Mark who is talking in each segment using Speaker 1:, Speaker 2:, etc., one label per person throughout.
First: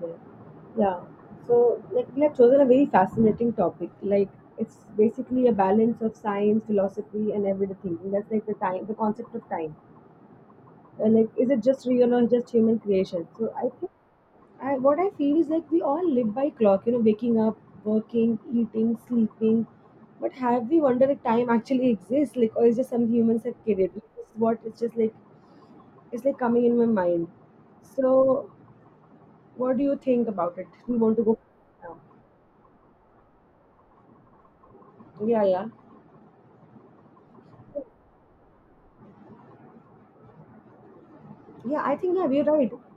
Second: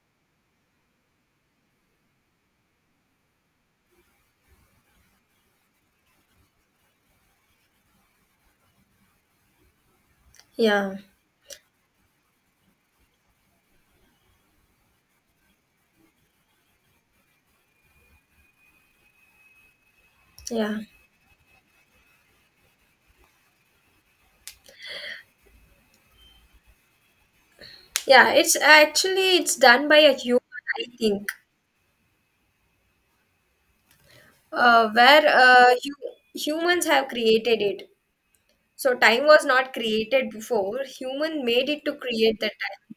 Speaker 1: Yeah. Yeah. So, like, we have chosen a very fascinating topic. Like, it's basically a balance of science, philosophy, and everyday thinking. That's like the time, the concept of time.
Speaker 2: Yeah,
Speaker 1: Like, is it just real or just human creation? So, I think, what I feel is like we all live by clock. You know, waking up, working, eating, sleeping. But have
Speaker 2: yeah,
Speaker 1: we wondered if time actually exists? Like, or is just some humans have created? This is what it's just like. It's like coming in my mind.
Speaker 2: yeah.
Speaker 1: So,
Speaker 2: It's
Speaker 1: what do
Speaker 2: done
Speaker 1: you
Speaker 2: by a
Speaker 1: think
Speaker 2: human,
Speaker 1: about it?
Speaker 2: I
Speaker 1: We want to
Speaker 2: think,
Speaker 1: go now.
Speaker 2: where
Speaker 1: Yeah, yeah.
Speaker 2: humans have created it. So time was not created before. Human made
Speaker 1: Yeah,
Speaker 2: it to
Speaker 1: I think, yeah,
Speaker 2: create
Speaker 1: we're
Speaker 2: the
Speaker 1: right.
Speaker 2: time.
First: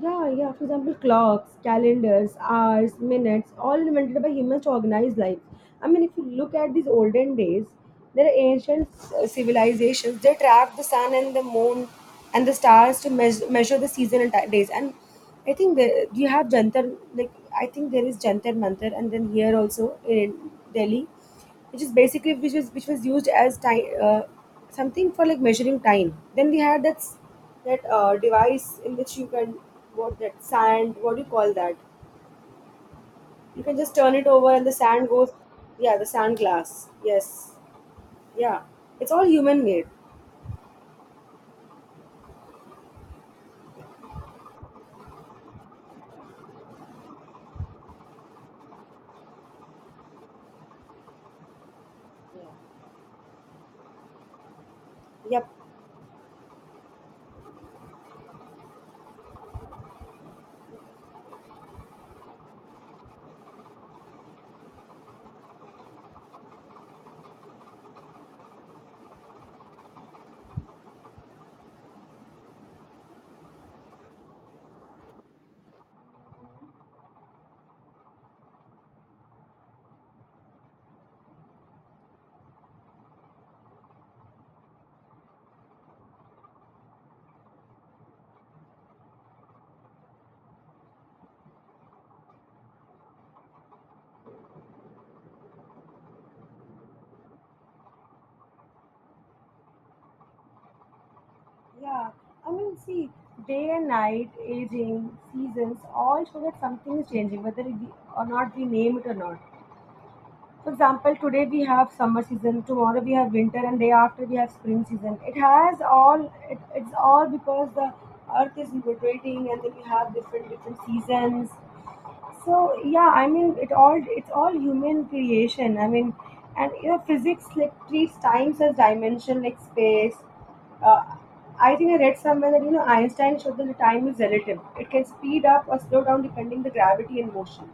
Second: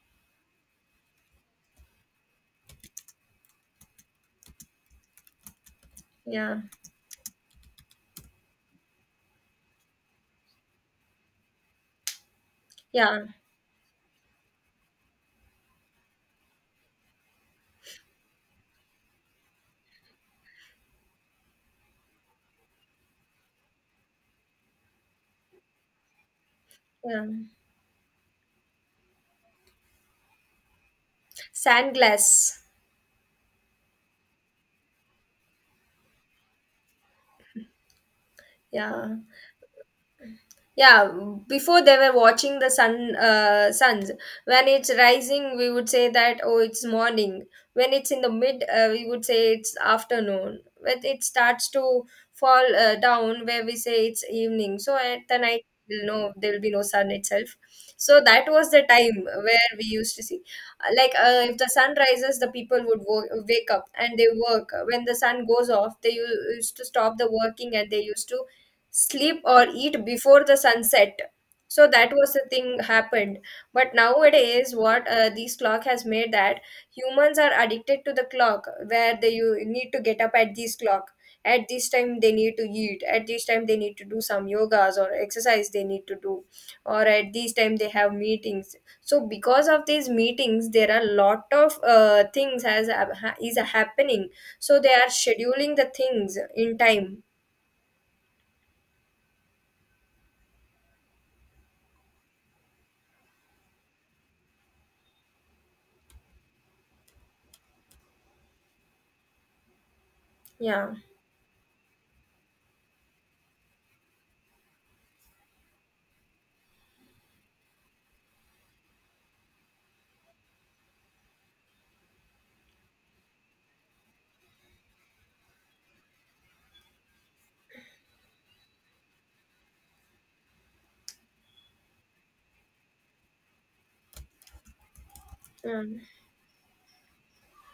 Speaker 1: Yeah, yeah. For example, clocks, calendars, hours, minutes, all invented by humans to organize life. I mean, if you look
Speaker 2: Yeah,
Speaker 1: at these olden days, there are ancient civilizations. They tracked the sun and the moon and the stars to
Speaker 2: yeah,
Speaker 1: measure the season and days. And I think you have Jantar, like I think there is Jantar Mantar, and then here also in Delhi, which is basically which was used as time something for like measuring time. Then we had that
Speaker 2: yeah.
Speaker 1: device in which you can, what that sand, what do you call that,
Speaker 2: Sand glass.
Speaker 1: you can just turn it over and the sand goes, yeah, the sand glass, yes, yeah, it's
Speaker 2: Yeah.
Speaker 1: all human made.
Speaker 2: Yeah, before they were watching the sun, suns, when it's rising we would say that oh it's morning, when it's in the mid, we would say it's afternoon, when it starts to fall down where we say it's evening, so at the
Speaker 1: Yep.
Speaker 2: night we'll know there will be no sun itself. So that was the time where we used to see. If the sun rises the people would wake up and they work, when the sun goes off they used to stop the working and they used to sleep or eat before the sunset. So that was the thing happened. But nowadays what this clock has made that humans are addicted to the clock, where they, you need to get up at this clock, at this time they need to eat, at this time they need to do some yogas or exercise they need to do, or at this time they have meetings. So because of these meetings there are a lot of things has is happening. So they are scheduling the things in time.
Speaker 1: Yeah, I mean, see, day and night, aging, seasons, all show that something is changing, whether we name it or not. For
Speaker 2: Yeah.
Speaker 1: example, today we have summer season, tomorrow we have winter, and day after we have spring season. It has all. It's all because the earth is rotating, and then we have different seasons. So yeah, I mean, it's all human creation. I mean, and you know, physics like treats times as dimension, like space. Uh, I think I read somewhere that you know Einstein showed that the time is relative. It can speed up or
Speaker 2: Yeah.
Speaker 1: slow down depending the gravity and motion.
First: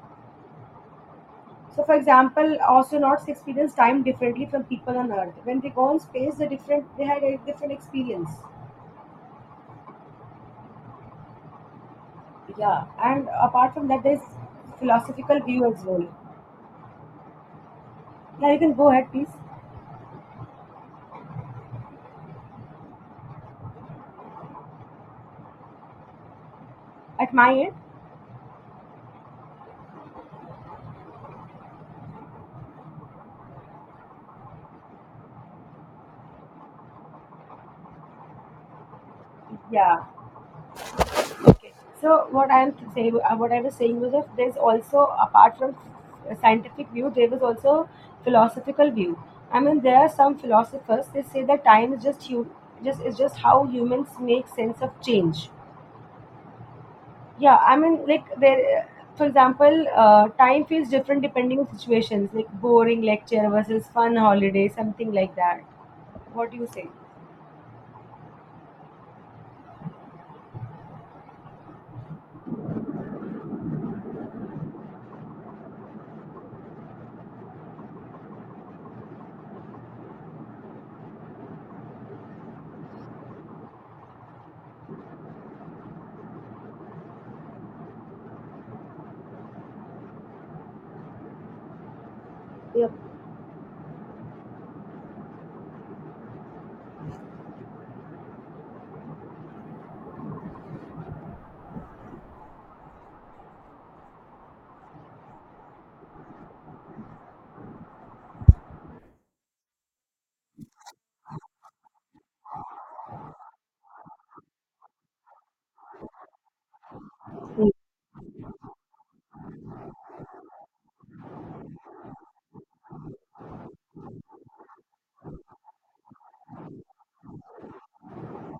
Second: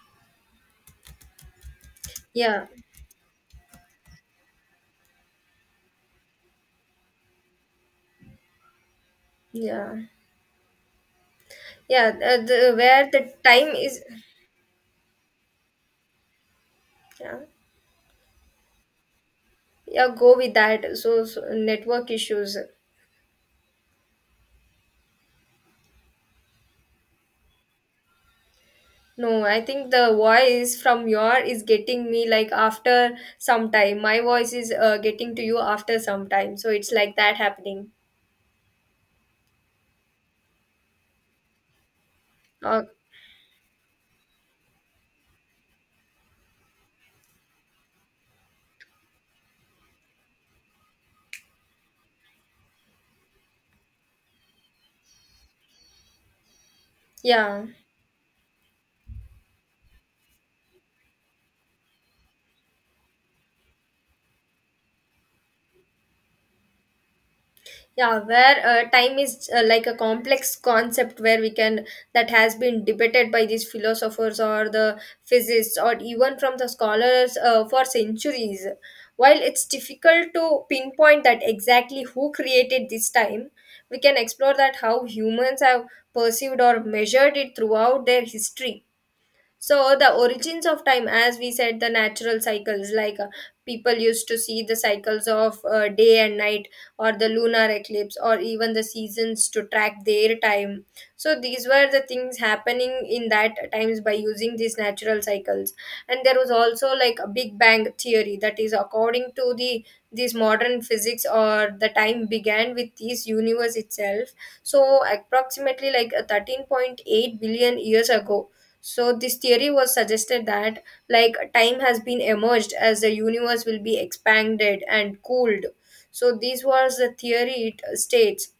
Speaker 1: So, for example,
Speaker 2: Yeah,
Speaker 1: astronauts experience time differently from people on Earth. When they go in space, they had a different experience.
Speaker 2: yeah, yeah.
Speaker 1: Yeah,
Speaker 2: Where
Speaker 1: and
Speaker 2: the time
Speaker 1: apart from
Speaker 2: is,
Speaker 1: that, there's philosophical view as well.
Speaker 2: yeah,
Speaker 1: Now you can go ahead, please.
Speaker 2: yeah. Go with that. So, so network issues.
Speaker 1: At my end,
Speaker 2: No, I think the voice from your is getting me like after some time. My voice is getting to you after some time. So it's like that happening.
Speaker 1: yeah. So what I'm
Speaker 2: Uh,
Speaker 1: to say, what I was saying was that there's also, apart from scientific view, there was also philosophical view. I mean, there are some philosophers they say that time is just you, just is just how humans make sense of change. Yeah,
Speaker 2: yeah.
Speaker 1: I mean, like, there, for example, time feels different depending on situations, like boring lecture versus fun holiday, something like that. What do you say?
Speaker 2: Yeah, where time is like a complex concept where we can, that has been debated by these philosophers or the physicists or even from the scholars for centuries. While it's difficult to pinpoint that exactly who created this time, we can explore that how humans have perceived or measured it throughout their history. So the origins of time, as we said, the natural cycles, like people used to see the cycles of day and night, or the lunar eclipse, or even the seasons to track their time. So these were the things happening in that times by using these natural cycles. And there was also like a Big Bang theory that is according to the, these modern physics, or the time began with this universe itself. So approximately like 13.8 billion years ago, so this theory was suggested that like time has been emerged as the universe will be expanded and cooled. So this was the theory it states.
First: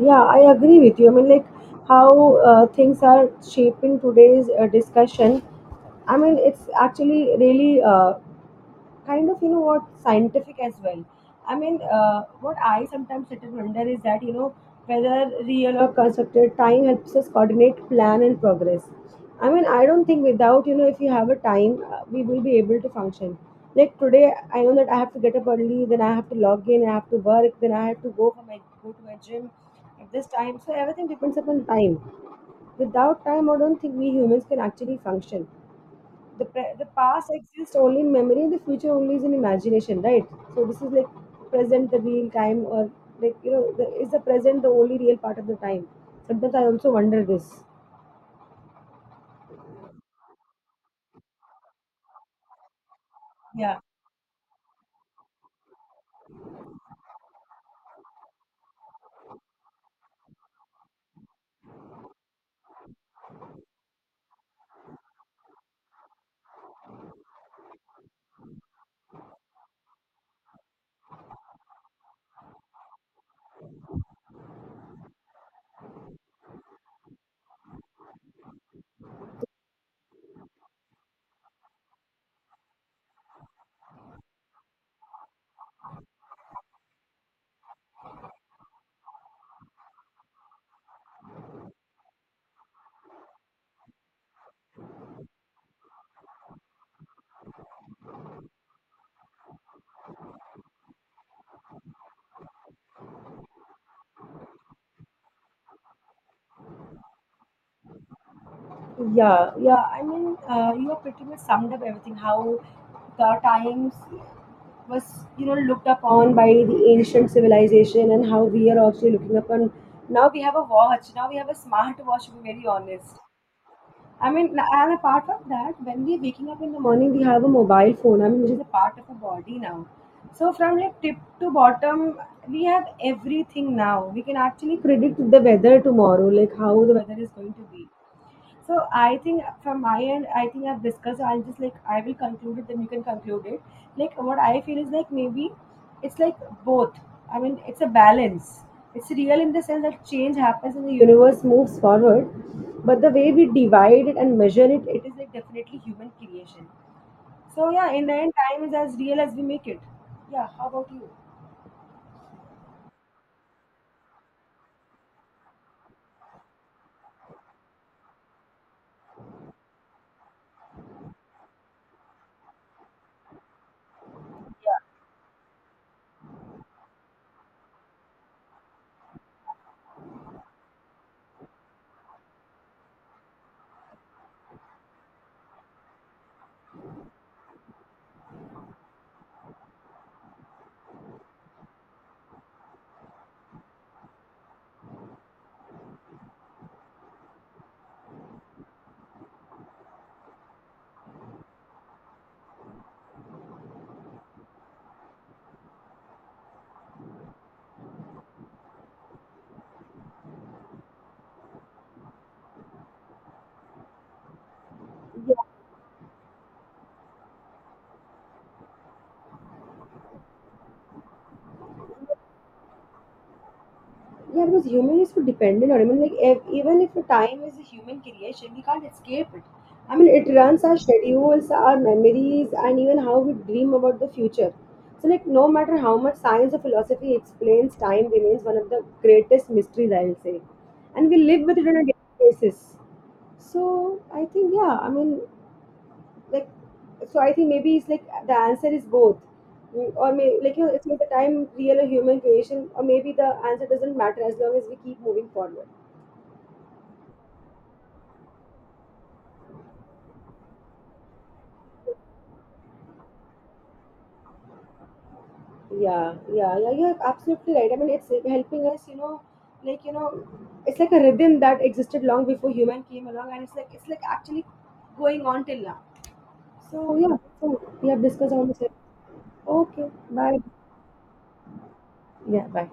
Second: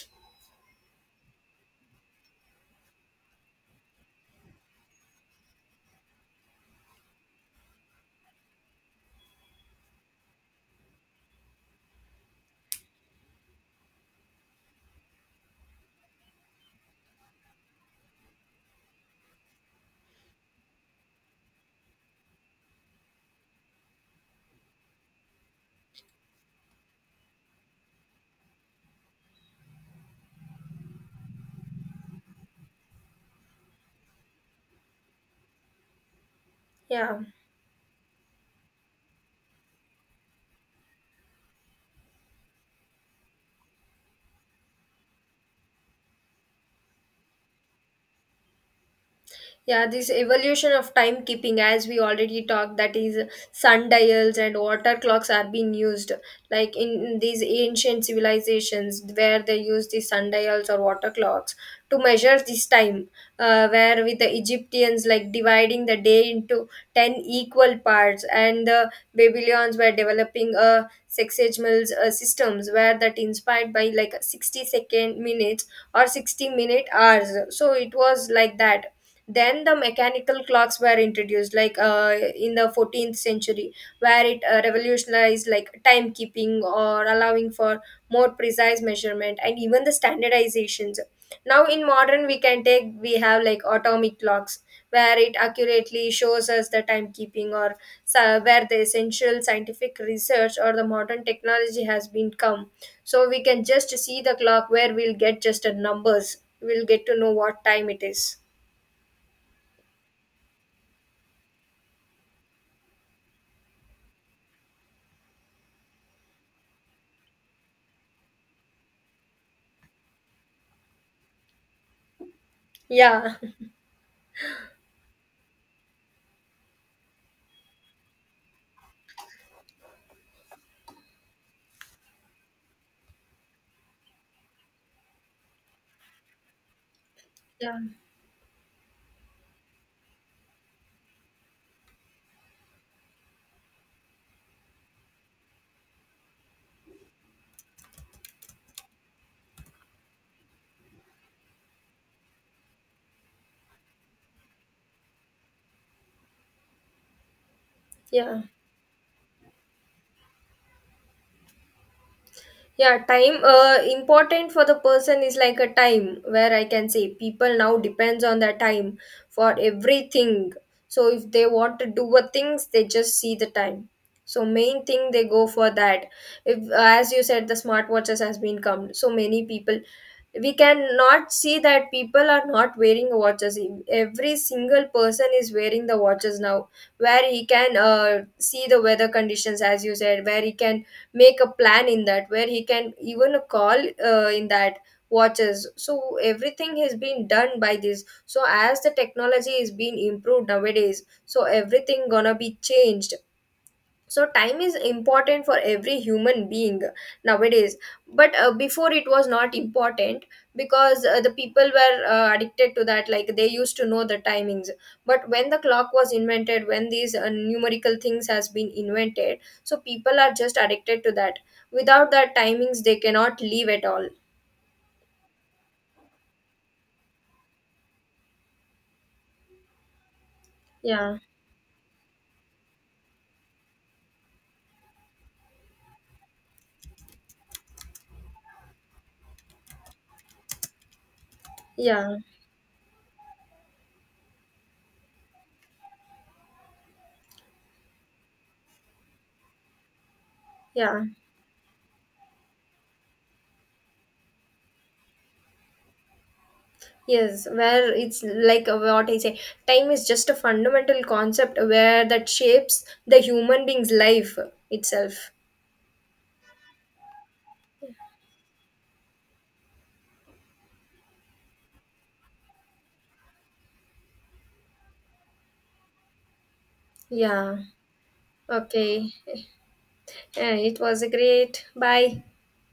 Speaker 1: Yeah, I agree with you. I mean, like, how things are shaping today's discussion. I mean, it's actually really kind of, you know what, scientific as well. I mean, what I sometimes sit and wonder is that, you know, whether real or constructed, time helps us coordinate, plan, and progress. I mean, I don't think, without, if you have a time, we will be able to function. Like today, I know that I have to get up early, then I have to log in, I have to work, then I have to go to my gym at this time. So everything depends upon time. Without time, I don't think we humans can actually function. The
Speaker 2: Yeah.
Speaker 1: past exists only in memory, the future only is in imagination, right? So this is like, present the real time, or, is the present the only real part of the time? Sometimes I also wonder this.
Speaker 2: Yeah, this evolution of timekeeping, as we already talked, that is
Speaker 1: Yeah.
Speaker 2: sundials and water clocks are being used, like in these ancient civilizations where they use the sundials or water clocks to measure this time. Where with the Egyptians, like dividing the day into 10 equal parts, and the Babylons were developing a sexagemal systems where that inspired by like 60-second minutes or 60-minute hours. So it was like that. Then the mechanical clocks were introduced, like in the 14th century, where it revolutionized like timekeeping or allowing for more precise measurement and even the standardizations. Now in modern we can take, we have like atomic clocks, where it accurately shows us the timekeeping. Or so where the essential scientific research or the modern technology has been come. So we can just see the clock where we'll get just a numbers, we'll get to know what time it is.
Speaker 1: Yeah, yeah, I mean, you have pretty much summed up everything. How the times was, you know, looked upon by the ancient civilization, and how we are also looking upon. Now we have a watch, now we have a smartwatch, to be very honest.
Speaker 2: Yeah.
Speaker 1: I mean, and apart from that, when we're waking up in the morning, we have a mobile phone, I mean, which is a part of our body now. So from like tip to bottom, we have everything now. We can actually predict the weather tomorrow, like how the weather is going to
Speaker 2: Yeah.
Speaker 1: be. So I think from my end, I think I've discussed. I'll just like I will conclude it, then you can conclude it. Like what I feel is like, maybe it's like both. I mean, it's a balance. It's real in the sense that change happens and the universe moves forward, but the way we divide it and measure it, it is like definitely human creation. So yeah, in the end,
Speaker 2: Yeah.
Speaker 1: time is as real as we make it. Yeah. How about you?
Speaker 2: Yeah, time, uh, important for the person is like a time where I can say people now depends on their time for everything. So if they want to do a things they just see the time, so main thing they go for that. If as you said the smartwatches has been come, so many people, we can not see that people are not wearing watches. E, every single person is wearing the watches now, where he can see the weather conditions as you said, where he can make a plan in that, where he can even call in that watches. So everything has been done by this, so as the technology is being improved nowadays, so everything gonna be changed. So time is important for every human being nowadays. But before it was not important, because the people were addicted to that, like they used to know the timings. But when the clock was invented, when these numerical things has been invented, so people are just addicted to that. Without that timings they cannot live at all.
Speaker 1: Yeah, because human is so dependent on it. I mean, like, if, even if the time is a human creation, we can't escape it. I mean, it runs our
Speaker 2: yeah
Speaker 1: schedules, our memories, and even how we dream about the future. So, like, no matter how much science or philosophy explains, time remains one of the greatest mysteries, I will say, and we live with it on a
Speaker 2: yeah
Speaker 1: daily basis. So, I think, yeah, I mean, like, so I think maybe it's like the answer is both. Mm, or maybe, like, you know, it's like,
Speaker 2: yeah
Speaker 1: the time real or human creation, or maybe the answer doesn't matter as long as we keep moving forward.
Speaker 2: Yes, where it's like what I say, time is just a fundamental concept where that shapes the human being's life itself.
Speaker 1: Yeah, yeah, yeah, you're absolutely right. I mean, it's helping us, you know, like you know it's like a rhythm that existed long before human came along, and it's like actually going on till now. So yeah, so
Speaker 2: Yeah.
Speaker 1: we have discussed all this.
Speaker 2: Okay.
Speaker 1: Okay. Bye.
Speaker 2: It was a great. Bye.
Speaker 1: Yeah, bye.